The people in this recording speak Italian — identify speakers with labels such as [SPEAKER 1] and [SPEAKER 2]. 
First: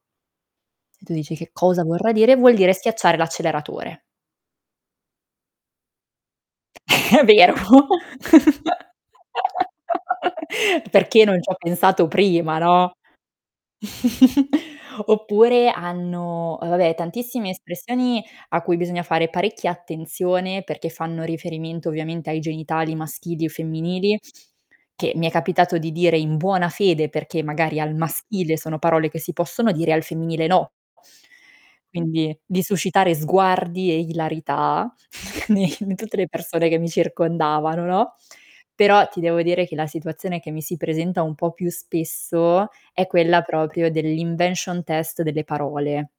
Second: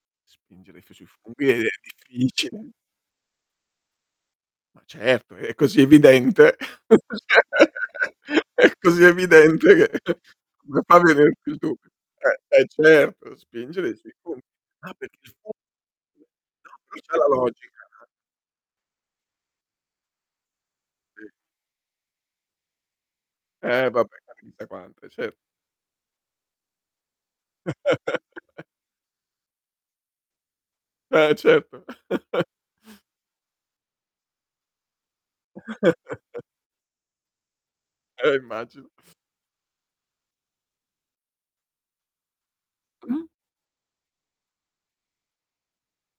[SPEAKER 1] Spingere fi sui
[SPEAKER 2] E tu
[SPEAKER 1] fu un
[SPEAKER 2] dici: "Che
[SPEAKER 1] piede è
[SPEAKER 2] cosa vorrà dire?" Vuol
[SPEAKER 1] difficile.
[SPEAKER 2] dire: schiacciare l'acceleratore.
[SPEAKER 1] Ma certo, è è così evidente!
[SPEAKER 2] È vero!
[SPEAKER 1] È così evidente che come fa a
[SPEAKER 2] "Perché non
[SPEAKER 1] venirti
[SPEAKER 2] c'ho
[SPEAKER 1] il dubbio?
[SPEAKER 2] pensato prima."
[SPEAKER 1] Eh, e
[SPEAKER 2] No?
[SPEAKER 1] certo, spingere sui punti. Ah, perchè i fu no,
[SPEAKER 2] Oppure hanno, ehm, vabbè,
[SPEAKER 1] però c'è la
[SPEAKER 2] tantissime
[SPEAKER 1] logica, ah.
[SPEAKER 2] espressioni a cui bisogna fare parecchia attenzione, perché fanno
[SPEAKER 1] I
[SPEAKER 2] riferimento, ovviamente, ai genitali maschili o
[SPEAKER 1] Eh, vabbé.
[SPEAKER 2] femminili,
[SPEAKER 1] Ca chissà quante,
[SPEAKER 2] che mi
[SPEAKER 1] cer
[SPEAKER 2] è capitato di dire in buona fede perché magari al maschile sono parole che si possono dire, e al femminile no.
[SPEAKER 1] Eh, certo.
[SPEAKER 2] Quindi di suscitare sguardi e ilarità ne in tutte le persone che mi circondavano, no,
[SPEAKER 1] Eh, immagino.
[SPEAKER 2] però ti devo dire che la situazione che mi si presenta un po' più spesso è
[SPEAKER 1] [unintelligible]
[SPEAKER 2] quella proprio dell' invention test delle parole.